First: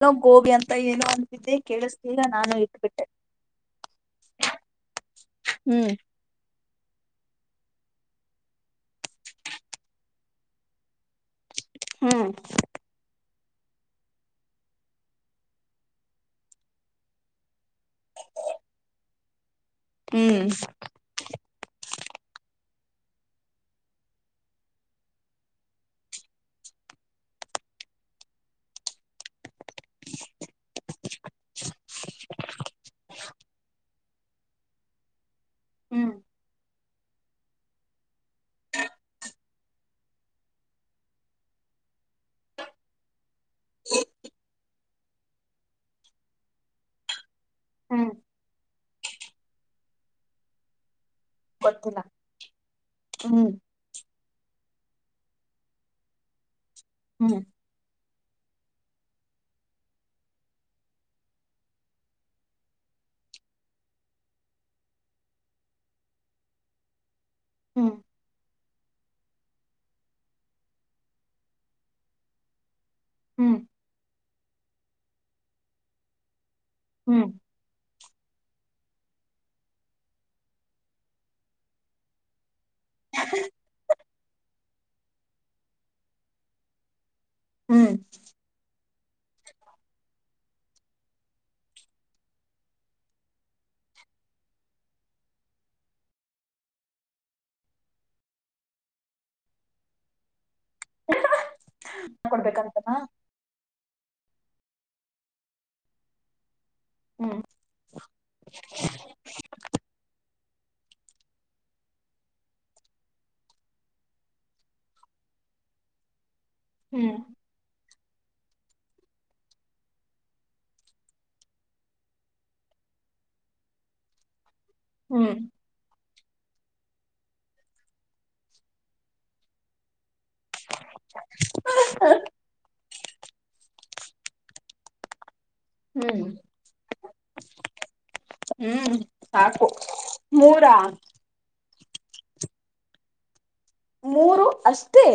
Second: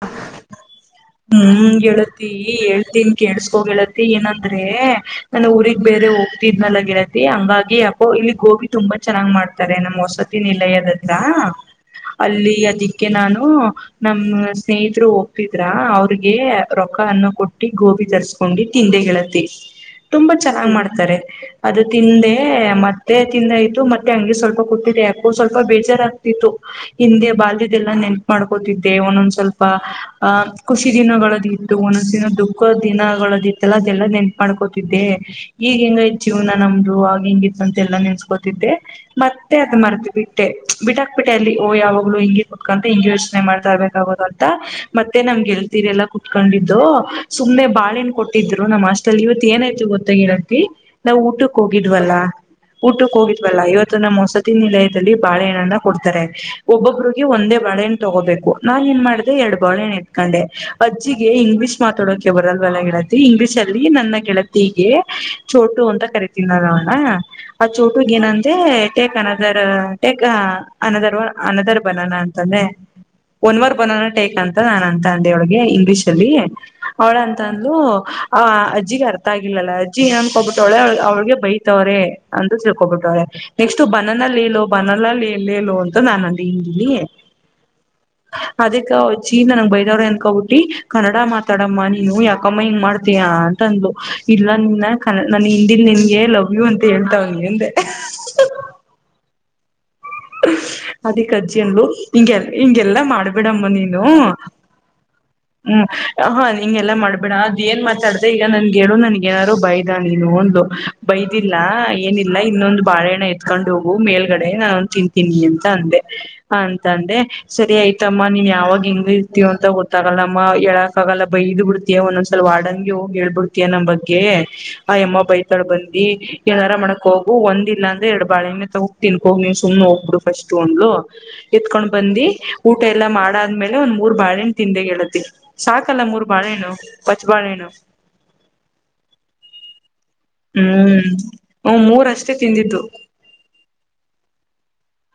ಏನೋ ಗೋಬಿ ಅಂತ ಏನೋ ಅಂತಿದ್ದೆ ಹೂನ್ ಕೇಳಿಸ್ಲಿಲ್ಲ ಗೆಳತಿ ನಾನು ಇಟ್ಬಿಟ್ಟೆ. ಹೇಳ್ತೀನಿ ಕೇಳಿಸ್ಕೋ ಗೆಳತಿ ಏನಂದ್ರೆ ನಾನ್ ಊರಿಗ್ ಹ್ಮ್ ಬೇರೆ ಹೋಗ್ತಿದ್ನಲ್ಲ ಗೆಳತಿ ಹಂಗಾಗಿ ಹಾಗೆ ಯಾಕೋ ಇಲ್ಲಿ ಗೋಬಿ ತುಂಬಾ ಚೆನ್ನಾಗ್ ಮಾಡ್ತಾರೆ ನಮ್ ಹೊಸತಿ ನಿಲಯದತ್ತರ. ಹ್ಮ್ ಅಲ್ಲಿ ಅದಕ್ಕೆ ನಾನು. ಹೂನ್ ನಮ್ ಸ್ನೇಹಿತರು ಹೋಗ್ತಿದ್ರ ಅವ್ರಿಗೆ ರೊಕ್ಕ ಅನ್ನ ಕೊ ಟ್ಟ ಗೋಬಿ ತರಿಸ್ಕೊಂಡು ತಿಂದೆ ಗೆಳತಿ. [unintelligible] ತುಂಬಾ ಹ್ಮ್ ಚೆನ್ನಾಗ್ ಮಾಡ್ತಾರೆ ಅದು ತಿಂದೆ ಮತ್ತ ಅದೇ ತಿಂದೈತು ಮತ್ತೆ ಅಂಗೆ ಸ್ವಲ್ಪ ಕೂತಿದೆ ಯಾಕೋ ಸ್ವಲ್ಪ ಬೇಜಾರಾಗ್ತೀತು ಹಿಂದೆ ಬಾಲ್ಯದೆಲ್ಲ ನೆನಪು ಮಾಡ್ಕೋತಿದ್ದೆ ಒಂದೊಂದ್ ಸ್ವಲ್ಪ. ಪ ಖುಷಿ ದಿನಗಳದ ಇತ್ತು ಒಂದೊಂದು ದಿನ ದುಃಖ ದಿನಗಳಿತ್ತು ಅಲ್ಲಾ. ಎಲ್ಲಾ ನೆನಪ ಮಾಡ್ಕೋತಿದ್ದೆ. ಈಗ ಹ್ಮ್ ಹೆಂಗೈತೇ ಜೀವನ ನಮ್ ಆಗ ಹಿಂಗಿತ್ತು ಅಂತ ಎಲ್ಲ ನೆನೆಸ್ಕೊತಿದೆ ಮತ್ತೆ ಅದ್ ಮರ್ತು ಬಿಟ್ಟೆ ಬಿಟ್ಟಕ್ ಬಿಟ್ಟೆ ಅಲ್ಲಿ ಓ ಯಾವಾಗ್ಲೂ ಹಿಂಗೆ ಕೂತ್ಕೋತಿಯ ಹಿಂಗೆ ಯೋ [unintelligible] [unintelligible] ಮತ್ತೆ ನಮ್ ಗೆಲ್ತೀರಿ ಎಲ್ಲಾ ಕುತ್ಕೊಂಡಿದ್ದು ಸುಮ್ನೆ ಹ್ಮ್ ಬಾಳೆಣ್ಣು ಕೊಟ್ಟಿದ್ರು. ನಮ್ಮ್ ಆಸ್ಟಲ್ಲಿ ಇವತ್ತು ಏನಾಯ್ತು ಗೊತ್ತಾ ಗೆಳತಿ. ನಾವು ಊಟಕ್ಕೆ ಗೊತ್ತಿಲ್ಲ ಹೋಗಿದ್ವಲ್ಲ ಊಟಕ್ಕೆ ಹ್ಮ್ ಹೋಗಿದ್ವಲ್ಲ ಇವತ್ತು ನಮ್ಮ್ ಹೊಸತಿನಿಲ ಬರಿ ಬಾಳೆಹಣ್ಣನ್ನ ಕೊಡ್ತಾರೆ. ಒಬ್ಬೊಬ್ರಗೆ ಹ್ಮ್ ಒಂದೇ ಬಾಳೆ ತಗೋಬೇಕು ನಾನ್ ಎನ್ ಮಾಡ ಎರಡ್ ಬಾಳೆಣ್ಣು ಎತ್ಕೊಂಡೆ ಅಜ್ಜಿಗೆ ಇಂಗ್ಲಿಷ್ ಮಾತಾಡೋಕ ಬರಲ್ವಲ್ಲ ಗೆಳತಿ ಇಂಗ್ಲೀಷ್ ಅಲ್ಲಿ ನನ್ನ ಗೆಳತಿಗೆ ಚೋಟು ಅಂತ ಕರಿತೀನಲ್ಣ್ಣ. ಆ ಹ್ಮ್ ಚೋಟುಗ ಏನಂದೆ. Take another take another another banana ಅಂತಂದೆ. ಹ್ಮ್ ಒನ್ ಮೋರ್ ಬನಾನ. ಬೇಕಂತ ನಾನ್ ಅಂತ ಅಂದೆೊಳಗೆ ಇಂಗ್ಲೀಷ್ ಅಲ್ಲಿ. ಹ್ಮ್ ಅವಳಂತ ಅಂದುಲ ಆ. ಜ್ಜಿಗೆ ಅರ್ಥಗಿಲ್ಲಲ್ಲ ಅಜ್ಜಿ ಏನ್ನ್ಕೋಬಿಟ್ಟವಳೆ ಅವಳಿಗೆ ಬೈತವ್ರ ಅ [unintelligible] [unintelligible] ಬನನ ಲೇಲೋ ಬನಲ್ಲಲ್ಲಿೇಲೋ ಅಂತ ನಾನು ಅಂದೆ ಹಿಂದೀಲಿ. ಹ್ಮ್ ಚ್ಚಿ ನನ್ಗ್ ಬೈದವ್ರ ಅನ್ಕಬಟ್ಟಿ ಕನ್ನಡ ಮಾತಾಡಮ್ಮ ನೀನು ಯಾಕಮ್ಮ ಹಿಂಗ ಮಾಡ್ತಯ ಅಂತಂದಲು ಇಲ್ಲ ನಿನ್ನ ಕ ನನ್ ಹಿಂದಿಲ್ ನಿನ್ಗೆ ಲವ್ ಯು ಅಂತ ಹೇಳ್ತಾವನಿ ಅಂದೆ. ಅದಿಕ್ ಅಜ್ಜಿ ಅಂದ್ಲು ಹಿಂಗೆ ಕೊಡ್ಬೇಕಂತನಾ ಹಿಂಗೆಲ್ಲಾ ಮಾಡ್ಬಿಡಮ್ಮ ನೀನ್. ಹ್ಮ ಹ ಹಿಂಗೆಲ್ಲಾ ಮಾಡ್ಬೇಡ ಹ್ಮ್ ಅದ ಏನ್ ಮಾತಾಡ್ದ ಈಗ ನನ್ಗೆ ಹೇಳು ನನ್ಗ ಏನಾದಾರರು ಬೈದ ನೀನು ಅಂದ್ಲು. ಬೈದಿಲ್ಲ ಏನಿಲ್ಲ ಇನ್ನೊಂದು ಬಾಳೆಹಣ್ಣ ಎತ್ಕೊಂಡ್ ಹೋಗು ಮೇಲ್ಗಡೆ ನಾನ್ ತಿಂತ ತಿನ್ಲಿ ಅಂತ ಅಂದೆ. ಹ ಅಂತ ಹ್ಮ್ ಅಂದೆ ಸರಿ ಆಯ್ತು. ಮ್ಮ ನೀವ್ ಯಾವಾಗ ಹೆಂಗ ಇರ್ತೀವ ಅಂತ ಗೊತ್ತಾಗಲ್ಲ ಅಮ್ಮ ಹೇಳಕ ಆಗಲ್ಲ ಬೈದ್ ಬಿಡ್ತಿಯ ಒಂದೊಂದ್ಸಲ ವಾರಡನ್ಗಿ ಹೋಗಿ ಹೇಳ್ಬಿಡ್ತಿಯಾ ನಮ್ ಬಗ್ಗೆ. ಆ ಎಮ್ಮ ಹ್ಮ್ ಬೈತಾಳೆ ಬೈ. ಏ ಎನಾರ ಮಾಡಕ ಹೋಗು ಒಂದ ಇಲ್ಲ ಅಂದ್ರೆ ಎರಡ್ ಬಾಳೆಣ್ಣು ಮೆ ತಗ ತಿನ್ಕ ನೀನ್ ಸುಮ್ನೆೋಗ. ಫಸ್ಟ್ ಅಂದ್ಲು ಎತ್ಕೊಂಡ್ ಬಂದಿ ಊ ಊಟ ಎಲ್ಲ ಮಾಡಾದ್ಮೇಲೆ ಒಂದ್ ಮೂರ್ ಬಾಳೆಣ್ಣು ತಿಂದೆ ಗೆಳತಿ. ಸಾಕಲ್ಲ ಹ್ಮ್ ಮೂರು ಬಾಳೆಣ್ಣು ಪಚ್ಚ ಬಾಳೆಣ್ಣು. ಹ್ಮ್ ಸಾಕು ಮೂರಾ ಹ್ಮ್ ಹ ಮೂರಷ್ಟೇ ತಿಂದಿದ್ದು. ಮೂರು ಅಷ್ಟೇ.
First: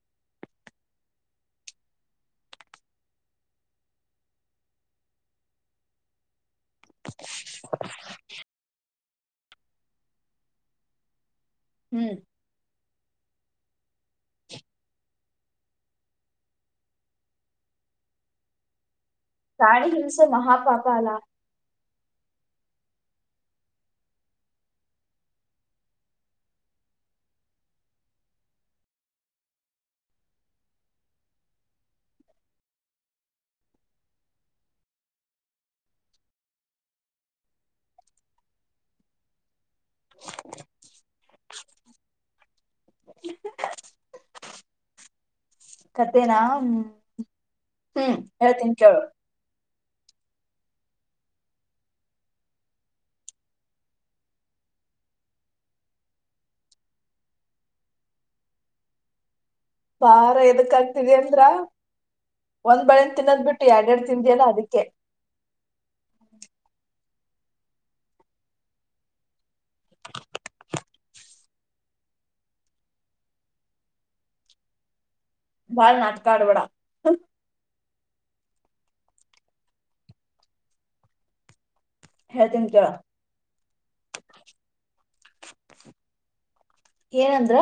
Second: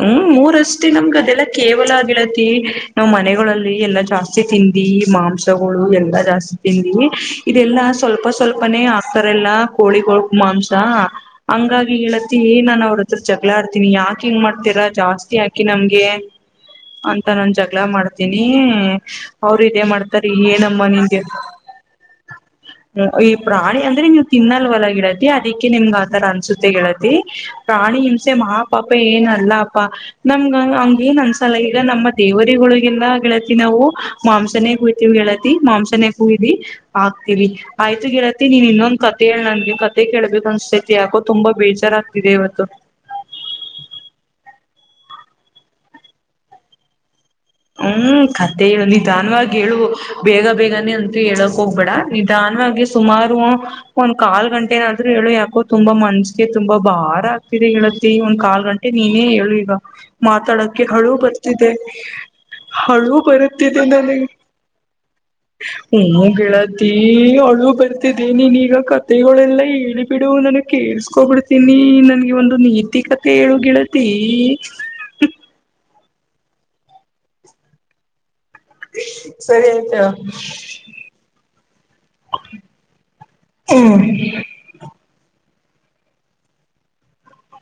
ಹ್ಮ್ ಮೂರಷ್ಟೇ ನಮ್ಗ ಅದೆಲ್ಲಾ ಕೇವಲ ಗೆಳತಿ ನಾವ್ ಮನೆಗಳಲ್ಲಿ ಎಲ್ಲಾ ಜಾಸ್ತಿ ತಿಂದಿ ಮಾಂಸಗಳು ಎಲ್ಲಾ ಜಾಸ್ತಿ. ತಿಂದಿ ಇದೆಲ್ಲಾ ಸ್ವಲ್ಪ ಸ್ವಲ್ಪನೆೇ. ತರೆ ಎಲ್ಲಾ ಕೋಳಿ ಕೋಳ್ ಮಾಂಸ. ಹಂಗಾಗಿ ಹ್ಮ್ ಗೆಳತಿ ಏನನ್ ಅವ್ರ್ದ. ಚಗಳಾಡ್ತೀನಿ ಯಾಕೆ. ಯಾಕಿಂಗ್ ಮಾಡ್ತೀರಾ ಜಾಸ್ತಿ ಹಾಕಿ ನಮ್ಗೆ ಅಂತ ನಾನ ಜಗಳ ಮಾಡ್ತೀನಿ. ಅವ್ರ ಇದೇ ಪ್ರಾಣಿ ಮಾಡ್ತಾರ ಹಿಂಸೆ ಏನಮ್ಮ ಮಹಾಪಾಪ ಅಲ್ಲ ನಿಂಗೆ. ಹ್ಮ್ ಈ ಪ್ರಾಣಿ ಅಂದ್ರೆ ನೀವು ತಿನ್ನಲ್ವಲ್ಲ ಗೆಳತಿ ಅದಿಕ್ಕೆ ನಿಮ್ಗ ಆತರ ಅನ್ಸುತ್ತೆ ಗೆಳತಿ ಪ್ರಾಣಿ ಹಿಂಸೆ ಮಹಾಪಾಪ. ತಪ್ಪ ಏನ ಅಲ್ಲ ಅಪ್ಪಾ ನಮ್ಗ ಹಂಗ ನ್ ಅಂದಸಲ ಈಗ ನಮ್ಮ ದೇವರಿಗಳಿಗೆಲ್ಲ ಗೆಳತಿ ನಾವು ಮಾಂಸನೇ ಕುೂಯ್ತಿವಿ ಗೆಳತಿ ಮಾಂಸನ ಕೂಯ್ದಿ ಆಗ್ತಿವಿ ಆಯ್ತು ಗೆಳತಿ ನೀನ್ ಇನ್ನೊಂದ್ ಕತೆ ಹೇಳ್ ನನ್ಗೆ. ತೆ ಕೇಳಬೇಕು ಅನಸತೈತಿ ಯಾಕೋ. ತುಂಬಾ ಬೇಜಾರಾಗ್ತಿದೆ ಇವತ್ತು. ಕತೆೇನಾ ಹ್ಮ. ಹ್ಮ್ ಕತೆೆ ಹೇಳು ನಿಧಾನವಾಗಿ ಹೇಳು. ಬೇಗ ಬೇಗನೆ ಅಂತ ಹೇಳಕ್ ಹೋಗ್ಬೇಡ ನಿಧಾನವಾಗಿ ಸುಮಾರು ಒಂದ್ ಕಾಲ್ ಗಂಟೆನಾದರು ಹೇಳು ಯಾಕೋ ತುಂಬಾ ಮನ್ಸಗೆ ತುಂಬಾ ಭಾರ ಆಗ್ತಿದೆ ಹೇಳತಿ ಒಂದ್ ಕಾಲ್ ಗಂಟೆ ನೀನೇ ಹೇಳು. ಭಾರ ಎದಕ್ ಮಾತಾಡಕ್ಕೆ ಹಳು ಆಗ್ತಿದೆ ಅಂದ್ರ ಬರ್ತಿದೆ. ಒಂದ್ ಬಳೆನ್ ಹಳವ ತಿನ್ನದ್ ಬಿಟ್ಟು ಬತಿದ್ದ ಎರಡೆರಡ್ ನನಗೆ ತಿಂದಿಯಲ್ಲ ಅದಕ್ಕೆ ನ ಗಳತಿ. ಈ ಹಳು ಬರ್ತಿದ್ದೇ ನೀನ್ ಈಗ ಕತೆೆಗಳೆಲ್ಲ. ಹೇಳಿ ಬಿಡು ನನಗೆ ಕೇಳ್ಸ್ಕೋಬಿಡ ನಿ ನನ್ಗೆ ಒಂದು ನೀತಿಕತೆ ಹೇಳು ಗೆಳತಿ. ಬಾಳ್ ನಾಟಕಾಡಬೇಡ. ಸರಿ ಆಯ್ತಾ. ಹೇಳತೀನ್ ಕೇಳ. ಹ್ಮ್ ಏನಂದ್ರ.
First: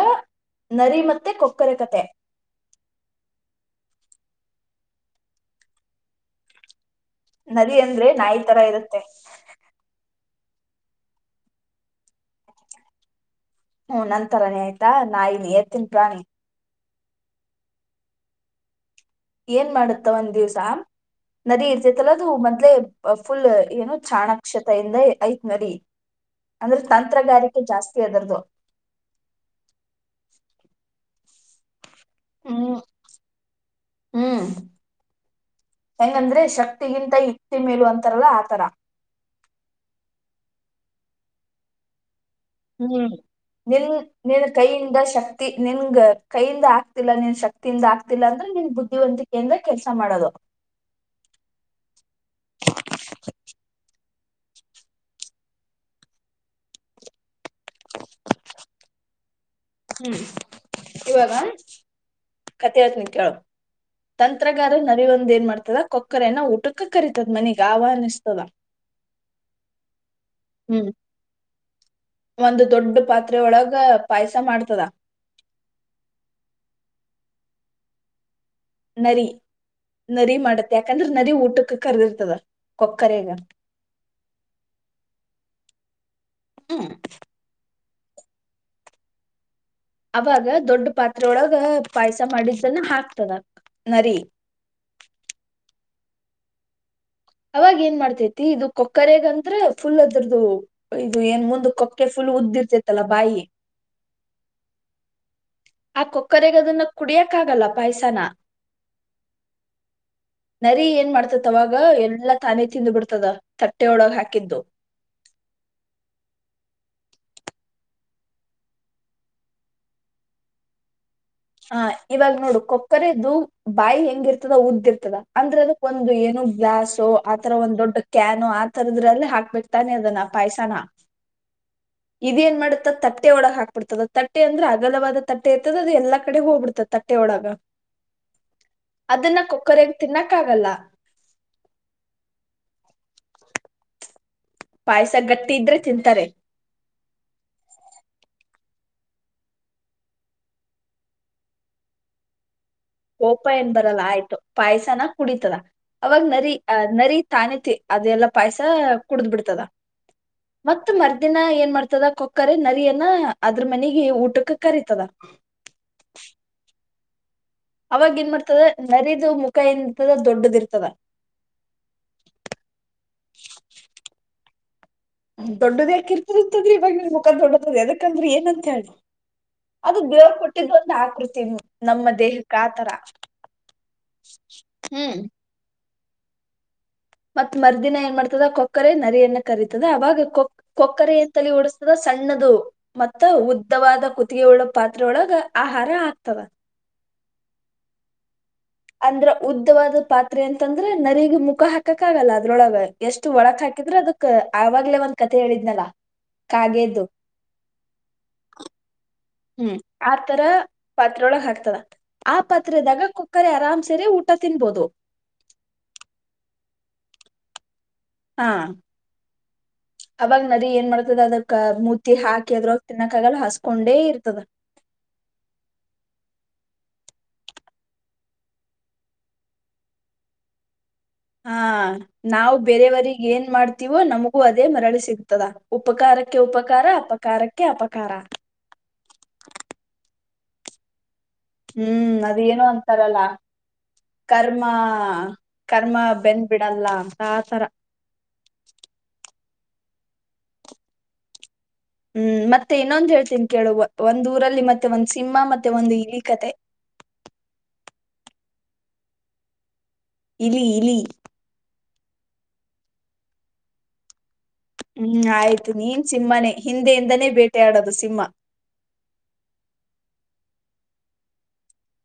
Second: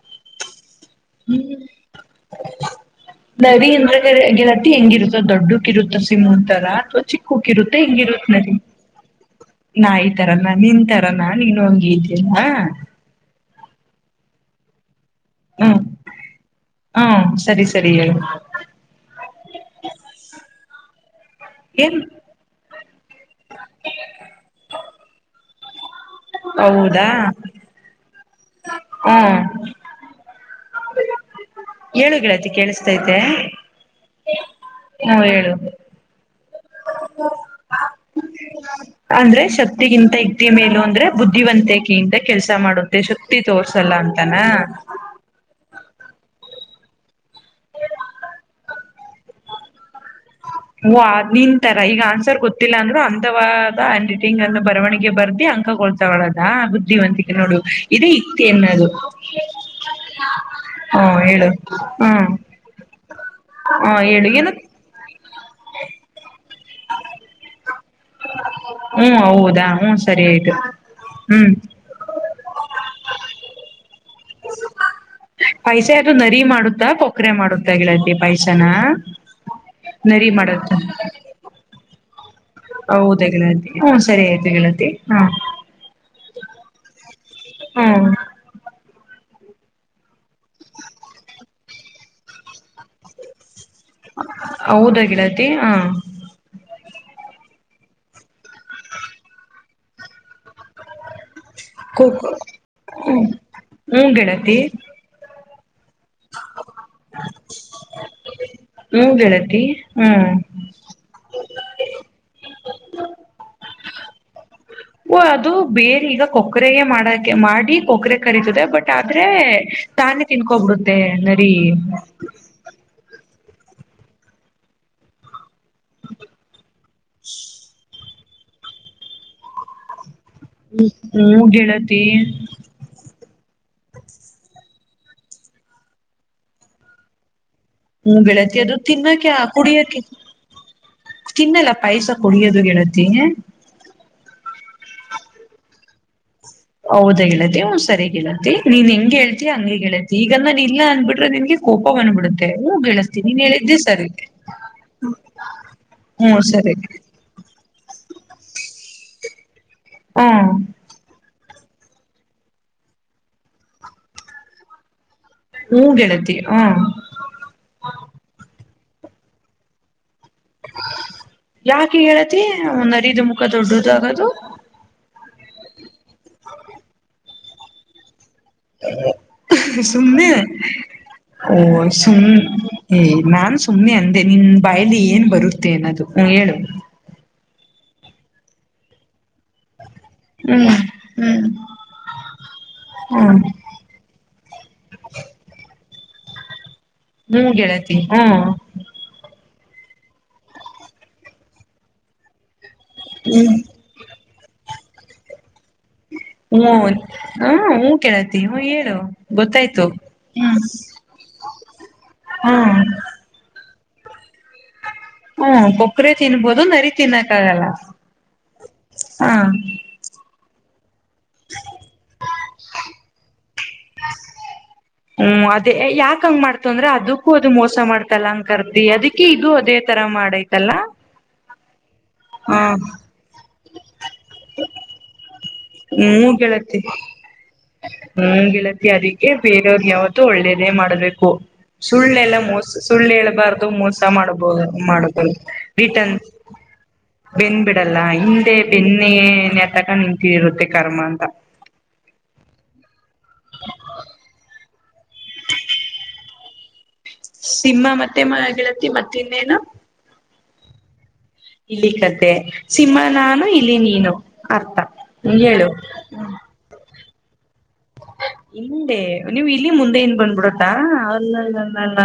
ನರಿ ಮತ್ತೆ ಕೊಕ್ಕರೆ ಕತೆ. ನರಿ ಅಂದ್ರ ಹೆಂಗಿರತ್ತ ಹೆಂಗಿರುತ್ತ ದೊಡ್ಡಕ್ ಇರುತ್ತ ಸಿಂಹನ್ ತರ. ನರಿ ಚಿಕ್ಕುಕ್ಕಿರುತ್ತೆ ಅಂದ್ರೆ ಹೆಂಗಿರುತ್ತ ನಾಯಿ ನರಿ ತರ ಇರುತ್ತೆ ನಾಯಿ. ತರನಾ ನಿಂತಾರಾನ ನೀನೂ ಹಂಗೆ ಇದ್ಯ. ಹ್ಮ ನನ್ ತರಾನೆ ಆಯ್ತಾ. ನಾಯಿ ನಿಯತ್ತಿನ್ ಪ್ರಾಣಿ. ಹಾ ಸರಿ ಸರಿ ಹೇಳು. ಏನ್ ಮಾಡತ್ತ ಒಂದ್ ದಿವ್ಸ ನರಿ ಏನ್ ಇರ್ತತಲ್ಲ ಅದು ಮೊದ್ಲೆೇ ಫುಲ್ ಏನು ಚಾಣಾಕ್ಷತೆಯಿಂದ ಐ ನರಿ. ಅಂದ್ರ ಹೌದಾ ತಂತ್ರಗಾರಿಕೆ ಜಾಸ್ತಿ ಅದರ್ದು. ಹ್ಮ್ ಏಳು ಗೆಳತಿ ಹ್ಮ್ ಕೇಳಿಸ್ತೈತೆ ಹ್ಮ್ ಹಾ ಹೇಳು, ಹೆಂಗಂದ್ರೆ ಶಕ್ತಿಗಿಂತ ಯುಕ್ತಿ ಮೇಲು ಅಂತಾರಲ್ಲ ಆತರ ಅಂದ್ರೆ ಶಕ್ತಿಗಿಂತ ಯು ಕ್ತಿ ಮೇಲು ಅಂದ್ರೆ ಬುದ್ಧಿವಂತಿಕೆಯಿಂದ ಕೆಲ್ಸ ಮಾಡುತ್ತೆ ಹ್ಮ್ ಶಕ್ತಿ ನಿನ್ ತೋರ್ಸಲ್ಲ ಅಂತಾನ. ಗ ಕೈಯಿಂದ ಆಗ್ತಿಲ್ಲಾ ನಿನ್ ಶಕ್ತಿಯಿಂದ ಆಗ್ತಿಲ್ಲ ಅಂದ್ರೆ ನಿನ್ ಬುದ್ಧಿವಂತಿಕೆಯಿಂದ ಕೆಲ್ಸ ಮಾಡೋದು. ಓ ಆದ್ನಿಂತರ ಈಗ ಆನ್ಸರ್ ಗೊತ್ತಿಲ್ಲ ಅಂದ್ರು ಅಂದವಾದ ಹ್ಯಾಂಡ್ ರೈ ಟಿಂಗ್ ಅನ್ನು ಬರವಣಿಗೆ ಬರ್ದಿ ಅಂಕಗೊಳ್ತಗೊಳದಾ ಬುದ್ಧಿವಂತಿ ‌ ನೋಡು ಇದೇ ಯುಕ್ತಿ ಅನ್ನದು. [inaudible] ಹ್ಮ್ ಇವಾಗ ಹ್ಮ್ ಕಥೆ ಹೇಳ್ತೀನಿ ಕೇಳು ಹ ಹೇಳು ಏನು ತಂತ್ರಗಾರ ನರಿ ಒಂದ ಏನ್ ಮಾಡ ತದ ಕೊಕ್ಕರೆೆಯನ್ನು ಊಟ್ ಟಕ್ಕ ಕರಿತದ ಮನಿಗೆ ಆಹ್ವಾನಿಸಿಸ್ತದ. ಹ್ಮ್ ಹೌದಾ ಹ್ಮ್ ಸರಿ ಆಯ್ತು ಹ್ಮ್ ಹ್ಮ್ ಒಂದು ದೊಡ್ಡ ಪಾತ್ರೆ ಒಳಗ ಪಾಯಸ ಮಾಡ್ತದ ಪಾಯ್ಸ ಯಾರು ನರಿ ಮಾಡುತ್ತಾ ಕೊ ಕ್ರೆ ಮಾಡುತ್ತ ಗೆಳತಿ ಪಾಯ್ ನರಿ, ನರಿ ಮಾಡುತ್ತ ಮಾಡತ್ತೆ ಯಾಕಂದ್ರ ನರಿ ಊಟಕ್ಕೆ ಕರ್ದಿರ್ತದ. ಹೌದಾ ಕೊಕ್ಕರೆಗ ಗೆಳತಿ ಹ್ಮ ಸರಿ ಆಯ್ತು ಗೆಳತಿ ಹಾ. ಹ್ಮ. ಹೂಂ. ಅವಾಗ ದೊಡ್ಡ ಪಾತ್ರೆ ಒಳಗ ಪಾಯ್ಸ ಮಾಡಿದ್ದನ್ನ ಹಾಕ್ತದ. ನರಿ ಹೌದ ಗೆಳತಿ ಹಾ. ಅವಾಗ ಏನ್ ಮಾಡ್ತೇತಿ ಇದು ಕೊಕ್ಕರೆಗಂದ್ರ ಫುಲ್ ಅದರದ್ದು ಇದು ಏನ್ ಮುಂ ಕೋಕು ಹ್ಮಂ [unintelligible] ತ್ತ ಆ ಕೊಕ್ಕರೆಗದನ್ನ ಕುಡಿಯಕ್ ಆಗಲ್ಲ ಪಾಯಸಾನ. ಹ್ಮ್ ಗೆಳತಿ ಹ್ಮ್ ನರಿ ಏನ್ ಮಾಡ್ತತಿ ಅವಾಗ ಎಲ್ಲ ತಾನೆ ತಿಂದು ಬಿಡ್ತದ ತಟ್ಟೆ ಒಳಗೆ ಹಾಕಿದ್ದು. ಓ ಅದು ಬೇರೆ ಈಗ ಕೊಕ್ಕರೆಗೆ ಮಾಡಕೆ ಮಾಡಿ ಕೊಕ್ಕರೆ ಕರೀತದೆ ಬಟ್ ಆದ್ರೆ ತಾನೇ ತಿನ್ಕೊಬಿಡುತ್ತೆ ನ ಹಾ ಇವಾಗ್ ನೋಡು ಕೊಕ್ಕರೆದು ಬಾಯಿ ಹೆಂಗಿರ್ತದ, ಉದ್ದ್ ಇರ್ತದ. ಅಂದ್ರೆ ಅದಕ್ಕ ಒಂದು ಏನ ಗ್ಲಾಸೋ ಆತರ ಒಂದ್ ದೊಡ್ಡ ಕ್ಯಾನು ಆತರದ್ರಲ್ಲೆ ಹಾಕ್ಬೇಕ್ತಾನೆ ಅದನ್ನ. ಪಾಯ್ಸನ ಹ್ಮ ಹ್ಮೂ ಗೆಳ ಇದೇನ್ ಮಾಡುತ್ತ ತಟ್ಟೆ ಒಳಗ ಹಾಕ್ ಬಿಡ್ತದ ತಟ್ಟೆ ಅಂದ್ರೆ ಅಗಲವಾದ ತಟ್ಟೆ ಇರ್ತದ ಅದು ಎಲ್ಲಾ ಕಡೆ ಹೋಗ್ಬಿಡ್ತದ್ ತಟ್ಟೆ ಒಳಗ. ಹ್ಮ ಗೆಳತಿ ಅದು ತಿನ್ನಕೆ ಅದನ್ನ ಕೊಕ್ಕರೆಗ್ ಕುಡಿಯಕೆ ತಿನ್ನಕ್ ಆಗಲ್ಲ ತಿನ್ನಲ್ಲ ಪಾಯಸ ಕುಡಿಯೋದು ಗೆಳತೀ. ಪಾಯ್ಸ ಗಟ್ಟಿ ಇದ್ರೆ ತಿಂತಾರೆ. ಹೌದ ಗೆಳತಿ ಹೂಂ ಸರಿ ಗೆಳತಿ ನೀನ್ ಹೆಂಗೆೇಳ್ತಿಯ ಹಂಗೆ ಗೆಳತಿ ಈಗ ನಾನ ಇಲ್ಲ ಅಂದ್ಬಿಟ್ರೆ ನಿನ್ಗೆ ಕೋಪ ಬಂದ್ಬಿಡುತ್ತೆ. ಹ್ಮ್ ಗೆಳತಿ ನೀನ್ ಕೋಪ ಏನ್ ಹೇಳಿದ್ದೆ ಬರಲ್ಲ ಸರಿ ಆಯ್ತು ಪಾಯ್ಸನ ಕುಡಿತದ ಅವಾಗ ಹ್ಮ್ ನರಿ ಸರಿ ಆ ನರಿ ತಾನೇ ತಿ ಅದೆಲ್ಲ ಪಾಯ್ಸ ಕುಡ್ದ್ ಬಿಡ್ತದ. ಹ್ಮ್ ಮತ್ತ ಮರುದಿನ ಏನ್ ಮಾಡ್ತದ ಕೊಕ್ಕರೆ ನರಿಯನ್ನ ಅದ್ರ ಮನೆಗೆ ಊಟಕ್ಕೆ ಕರಿತದ. ಹ್ಞೂಂ ಗೆಳತಿ ಹ್ಞೂಂ. ಅವಾಗ ಏನ್ ಮಾಡ್ತದ ನರಿದ ಮುಖ ಎಂತದ ಯಾಕೆ ಗೆಳತಿ ನರಿದು ಮುಖ ದೊಡ್ಡದು ಆಗದು. ದೊಡ್ಡದ್ಯಾಕಿರ್ತದಂದ್ರ ಇವಾಗ ನಿಮ್ ಮುಖಾ ದೊಡ್ಡದ ಎದಕಂದ್ರ ಏ ಸುಮ್ನೆ ಕೊಟ್ಟಿದ್ದ ಒಂದ ಆಕೃತಿ ಓ ನಮ್ಮ ಸುಮ್ ದೇಹಕ್ಕ ಆತರ ಏ ನಾನ್ ಸುಮ್ನೆ ಅಂದೆ ನಿನ್ ಬಾಯಲಿ ಹ್ಮ್ ಏನ್ ಬರುತ್ತೆ ಅನ್ನದು. ಹ್ಮ ಹೇಳು. ಮತ್ ಮರ್ದಿನ ಏನ್ ಮಾಡ್ತದ ಕೊಕ್ಕರೆ ನರಿಯನ್ನ ಕರೀ ತದ ಅವಾಗ ಕೊ ಹ್ಮ್ ಕೊಕ್ಕರೆ ತೆಲಿ ಓಡುಸ್ತದ ಸಣ್ಣದು ಮತ್ತ ಹ್ಮ್ ಉದ್ದವಾದ ಕು ಪಾತ್ರೆ ಒಳಗ ಆಹಾರ ಹಾಕ್ತದ. ಹ್ಞೂಂ ಗೆಳತಿ ಹ್ಞೂಂ. ಅಂದ್ರ ಉದ್ದವಾದ ಪಾತ್ರೆ ಅಂತಂದ್ರ ನರಿಗ ಮುಖ ಹಾಕಾಕ್ ಆಗಲ್ಲ ಅದ್ರೊಳಗ. ಎಷ್ಟು ಒಳಕ್ ಹ್ಮ ಹಾಕಿದ್ರೆ ಅದು ಆವಾಗ್ಲೇ ಒಂದ್ ಕತೆ ಹೇಳಿದ್ನಲ್ಲ. ಹ್ಮ ಕಾಗೆದು ಹ ಹೂ ಕೇಳತಿ ಹ್ಮ ಹೇಳು. ಹ್ಮ್ ಗೊತ್ತಾಯ್ತು ಆತರ ಪಾತ್ರೆೊಳಗ ಹಾಕ್ತದ ಆ ಹ್ಮ್ ಪಾತ್ರದಾಗ ಕುಕ್ಕರೆ ಆರಾಮ್ಸ. ಸರೆ ಊಟ ತಿನ್ಬೋದು. ಹ್ಮ ಕೊಕ್ಕರೆ ತಿನ್ಬೋದು ನರಿ ತಿನ್ನಕ್ಕ ಆಗಲ್ಲ. ಹ ಹ ಅವ ನರಿ ಏನ್ ಮಾಡ್ತದ ಅದಕ್ ಮೂತಿ ಹಾಕಿ ಅದ್ರಾಗ ತಿನ್ನಕ್ಕ ಆಗಲ್ಲ ಹಸ್ಕೊಂಡೆ ಇರ್ತದ. ಹ್ಮ್ ಅದೇ ಯಾಕಂಗ ಮಾಡ್ತ ಅಂದ್ರೆ ಅದಕ್ಕೂ ಅದು ಮೋಸ ಮಾಡ್ತಲ್ಲ ಅಂಗ ಕರ್ದಿ ಅದಕ್ಕೆ ಇದು ಅದೇ ತರ ಮಾಡೈತಲ್ಲ. ಹ ನಾವು ಹ ಬೇರೆಯವರಿಗ್ ಏನ್ ಮಾಡ್ತೀವೋ ನಮಗೂ ಅದೇ ಮರಳಿ ಸಿಗ್ತದ. ಹ್ಮ ಉಪಕಾರಕ್ಕೆ ಗೆಳತಿ ಉಪಕಾರ ಅಪಕಾರಕ್ಕೆ. ಅಪಕಾರ ಹ್ಮ್ ಗೆಳತಿ ಅದಕ್ಕೆ ಬೇರೆಯವ್ರಿಗೆ ಯಾವ ತ್ತು ಒಳ್ಳೇದೆ ಮಾಡ್ಬೇಕು. ಹ್ಮ್ ಸುಳ್ಳೆಲ್ಲ ಅದೇನೋ ಮೋಸ ಸುಳ್ಳು ಅಂತಾರಲ್ಲ ಹೇಳಳ್ಬಾರ್ದು ಮೋಸ ಮಾಡಬೋ ಕರ್ಮ ಮಾಡ ಕರ್ಮ ರಿಟನ್ ಬೆನ್ ಬಿಡಲ್ಲ ಅಂತ ಬೆಂದ್ ಆತರ ಬಿಡಲ್ಲ ಹಿಂದೆ ಬೆನ್ನೆ. ತಕ ನಿಂತ ಇರುತ್ತೆ ಕರ್ಮ ಅಂತ. ಹ್ಮ್ ಮತ್ತೆ ಇನ್ನೊಂದು ಹೇಳ್ತೀನಿ ಕೇಳು ಒಂದ ಊರಲ್ಲಿ ಮತ್ತೆ. ಮತ್ತೆ ಒಂದು ಸಿಂಹ ಮತ್ತೆ ಒಂದು ಇಲಿ ಕತೆೆ. ಸಿಂಹ ಮತ್ತೆ ಮ ಗೆಳತಿ ಮತ್ತ ಇನ್ನೇನು. ಇಲಿ ಇಲಿ. ಇಲಿ ಕತೆೆ ಸಿಂಹ ನಾನು ಇಲಿ ನೀನು. ಅರ್ಥ ಹ್ಮ್ ಹೇಳು. ಆಯ್ತು ನೀನ್ ಸಿಂಹನೇ ಹಿಂದೆಯಿಂದ. [unintelligible] ಹಿಂದೆ ನೀವು ಇಲಿ ಮುಂದೆ. ಬಂದ್ಬಿಡುತ್ತಾ ಅಲ್ಲಲ್ಲಲ್ಲಲ್ಲ.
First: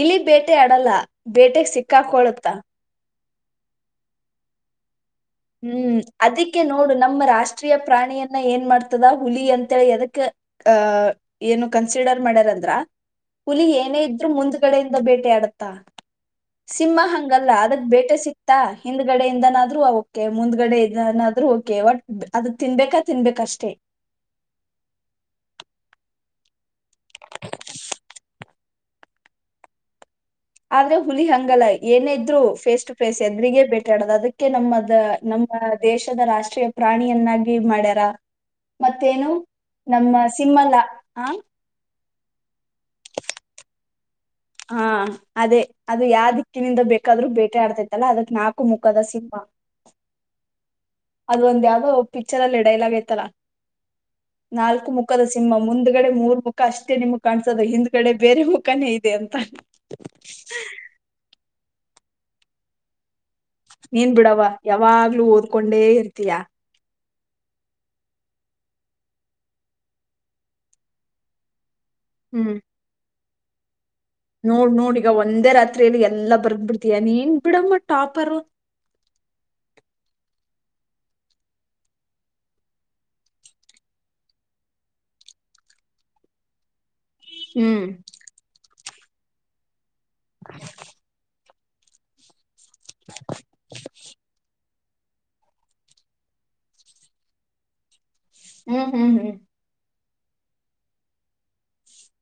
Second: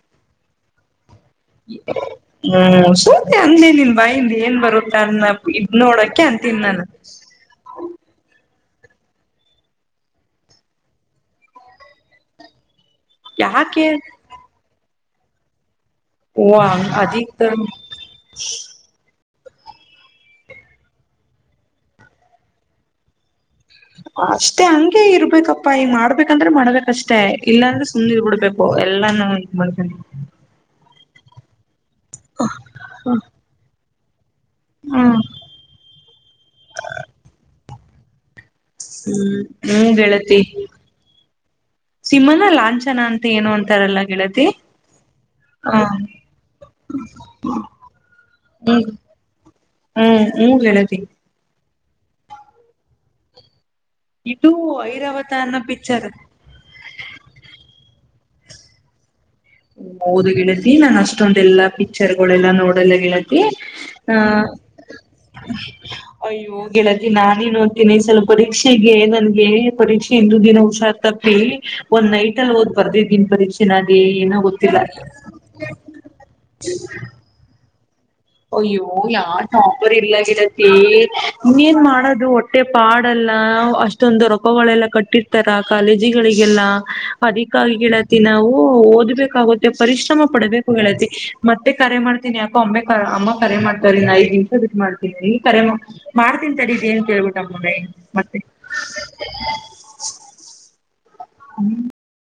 ಇಲಿ ಬೇಟೆ ಆಡಲ್ಲ. ಬೇಟೆಗ್ ಸಿಕ್ಕಾಕೊಳುತ್ತ ಹ್ಮ್ ಸು. ಹಂದೆ ನಿನ್ ಬಾಯಿಂದ ಏನ್ ಬರುತ್ತ. ಅನ್ನ ಇದ್ ಹ್ಮ್ ನೋಡಕ್ಕೆ ಅದಿಕ್ಕೆ ಅಂತೀನಿ ನಾನು. ನೋಡು ನಮ್ಮ ರಾಷ್ಟ್ರೀಯ ಪ್ರಾಣಿಯನ್ನ ಏನ್ ಮಾಡ್. ಆತದ ಹುಲಿ ಅಂತಿ ಎದಕ್ಕೆ ಅ ಏನು ಕನ್ಸಿಡರ್ ಮಾಡ್ಯಾರಂದ್ರ. ಹುಲಿ ಯಾಕೆ ಏನೇ ಇದ್ರು ಮುಂದ್ಗಡೆ. ಬೇಟೆ ಹಾಡುತ್ತಾ. ಓ ಸಿಂಹ ಅದಿಕ್ ಹಂಗಲ್ಲ ಅದಕ್ ಬೇಟೆ ಸಿಕ್ತಾ ಹಿಂದಕ್ಕೆ. ಕಡೆಯಿಂದ ಆದ್ರೂನು ಅವು. ಮುಂದ್ಗಡೆ ಇದೇನಾದ್ರೂ ಓಕೆ ವಟ್ ಅದು ತಿನ್ಬೇಕಾ ತಿನ್ಬೇಕಷ್ಟೆ. ಅಷ್ಟೇ ಹಂಗೆ ಇರ್ಬೇಕಪ್ಪಾ ಈ ಮಾಡ್ಬೇಕ. ಅಂದ್ರೆ ಮಾಡೋಬೇಕ್. ಅಷ್ಟೇ ಇಲ್ಲಾಂದ್ರೆ ಸುಮ್ಮನೆ ಇದ್ ಬಿಡ್ಬೇಕು. ಎಲ್ಲಾನು [unintelligible] ಮಾಡಬೇಕು. ಆದ್ರೆ ಹುಲಿ ಹಂಗಲ್ಲ. ಏನೇ ಇದ್ರೂ ಫೇಸ್ ಟು ಫೇಸ್ ಎದ್ರಿಗೆ ಬೇ [unintelligible] ನಮ್ಮದ ಹ್ಮ್ ನಮ್ಮ ದೇಶದ ರಾಷ್ಟ್ರೀಯ ಪ್ರಾಣಿಯನ್ನಾಗಿ ಮಾಡ್ಯಾರ. ಕ ಮತ್ತೇನು ಹ್ಮ್ ಹ್ಮ್ ನಮ್ಮ ಸಿಮಲ್ಲ ಹ. ಸಿಮ್ಮನ ಲಾಂಛನ ಅಂತ ಏನು ಅಂತಾರೆಲ್ಲಾ ಗೆಳ ಹಾ ಅದೇ ಅದು ಯಾವ ದಿಕ್ಕಿನಿಂದ ಬೇಕಾದ್ರೂ ಬೇಟೆ ಆಡ್ತೇತ್ತಲ್ಲ ಅದಕ್ ನಾಲ್ಕು ಹ್ಮ್ ಮುಖದ ಸಿಂಹ ಹ್ಮ್ ಹ್ಮ್ ಗೆಳತಿ ಅದ ಒಂದ ಯಾವ್ದ. ಆ ಪಿಚ್ಚರ್ ಅಲ್ಲಿ ಡೈಲಾಗ್ ಐತಲ್ಲ. ಇದು ನಾಲ್ಕು ಮುಖದ ಐರಾವತ ಸಿಂಹ ಅನ್ನೋ ಪಿಕ್ಚರ್ ಮುಂದ್ಗಡೆ ಮೂರ್ ಮುಖ ಅಷ್ಟೇ ನಿಮ್ ಕಾಣ್ಸದ ಹಿಂದ್ಗಡೆ. ಬೇರೆ ಮುಖಾನ ಇ [unintelligible] ಹೌದು ಗಿಳತಿ ನಾ ಅಷ್ಟೊಂದೆಲ್ಲಾ. ಪಿಚ್ಚರ್ ಗಳೆಲ್ಲ ನೋಡಲ್ಲ ಗೆಳತಿ. ನೀನ್ ಬಿಡವ ಆ ಯಾವಾಗ್ಲೂ ಓದ್ಕೊಂಡೇ ಇರ್ತಿಯ. ನಾನೇನ ಓದ್ತೀನಿ ಈ ಸಲ ಪರೀಕ್ಷೆಗೆ ನನ್ಗೆ ಪರೀಕ್ಷೆ ಹಿಂದಿ ದಿನ ಹುಷಾರ್ ತಪ್ಪಿ. ಒಂದ್ ನೈಟಲ್ಲಿ ಹ್ಮ್. ಓದ್ ಬರೆದಿದ್ದೀನಿ ಬರೀಕ್ಷೆನ್ನಾಗಿ ನೋಡ್ ನೋಡ್ ಈಗ ಒಂದೇ ರಾತ್ರಿಯಲಿ ಎಲ್ಲಾ ಬರ್ದ್ ಬಿಡ್ತೀಯ ನೀನ್ ಬಿಡಮ್ಮ. ಟಾಪರ್. ಅಯ್ಯೋ ಯಾವ ಟಾಪರ್ ಇಲ್ಲಾಗಿರ. ತಿ ಇನ್ನೇನ್ ಮಾಡೋದು ಹೊಟ್ಟೆ ಪಾಡಲ್ಲ ಅಷ್ಟೊಂದು ರೊಕಗಳೆಲ್ಲ ಕಟ್ಟಿರ್ತಾರ ಕಾಲೇಜಿಗಳಿಗೆಲ್ಲ. ಅದಕ್ಕಾಗಿ ಹ್ಮ್ ಗಿಳತಿ ನಾವು ಓದ್. ಬೇಕಾಗುತ್ತೆ. ಪರಿಶ್ರಮ ಪಡಬೇಕು ಹೇಳತೀ ಮತ್ತೆ ಕರೆ ಮಾಡ್ತೀನಿ ಯಾಕೋ. ಅಮ್ಮ ಕರೆ ಮಾಡ್ತಾರ್ ಇನ್ ಐದ್ ನಿಮಿಷ ಬಿಟ ಮಾಡ್. ಈ ಕರೆ [unintelligible] ಮಾಡ್ತೀನ್ ತಡೀರಿ ಎನ್ ಕೇಳ್ಬಿಟ್ಟ ಅಮ್ಮಂಗೆ. ಹ್ಮ್ ಹ್ಮ್ ಹ್ಮ್ [inaudible] ಹ್ಮ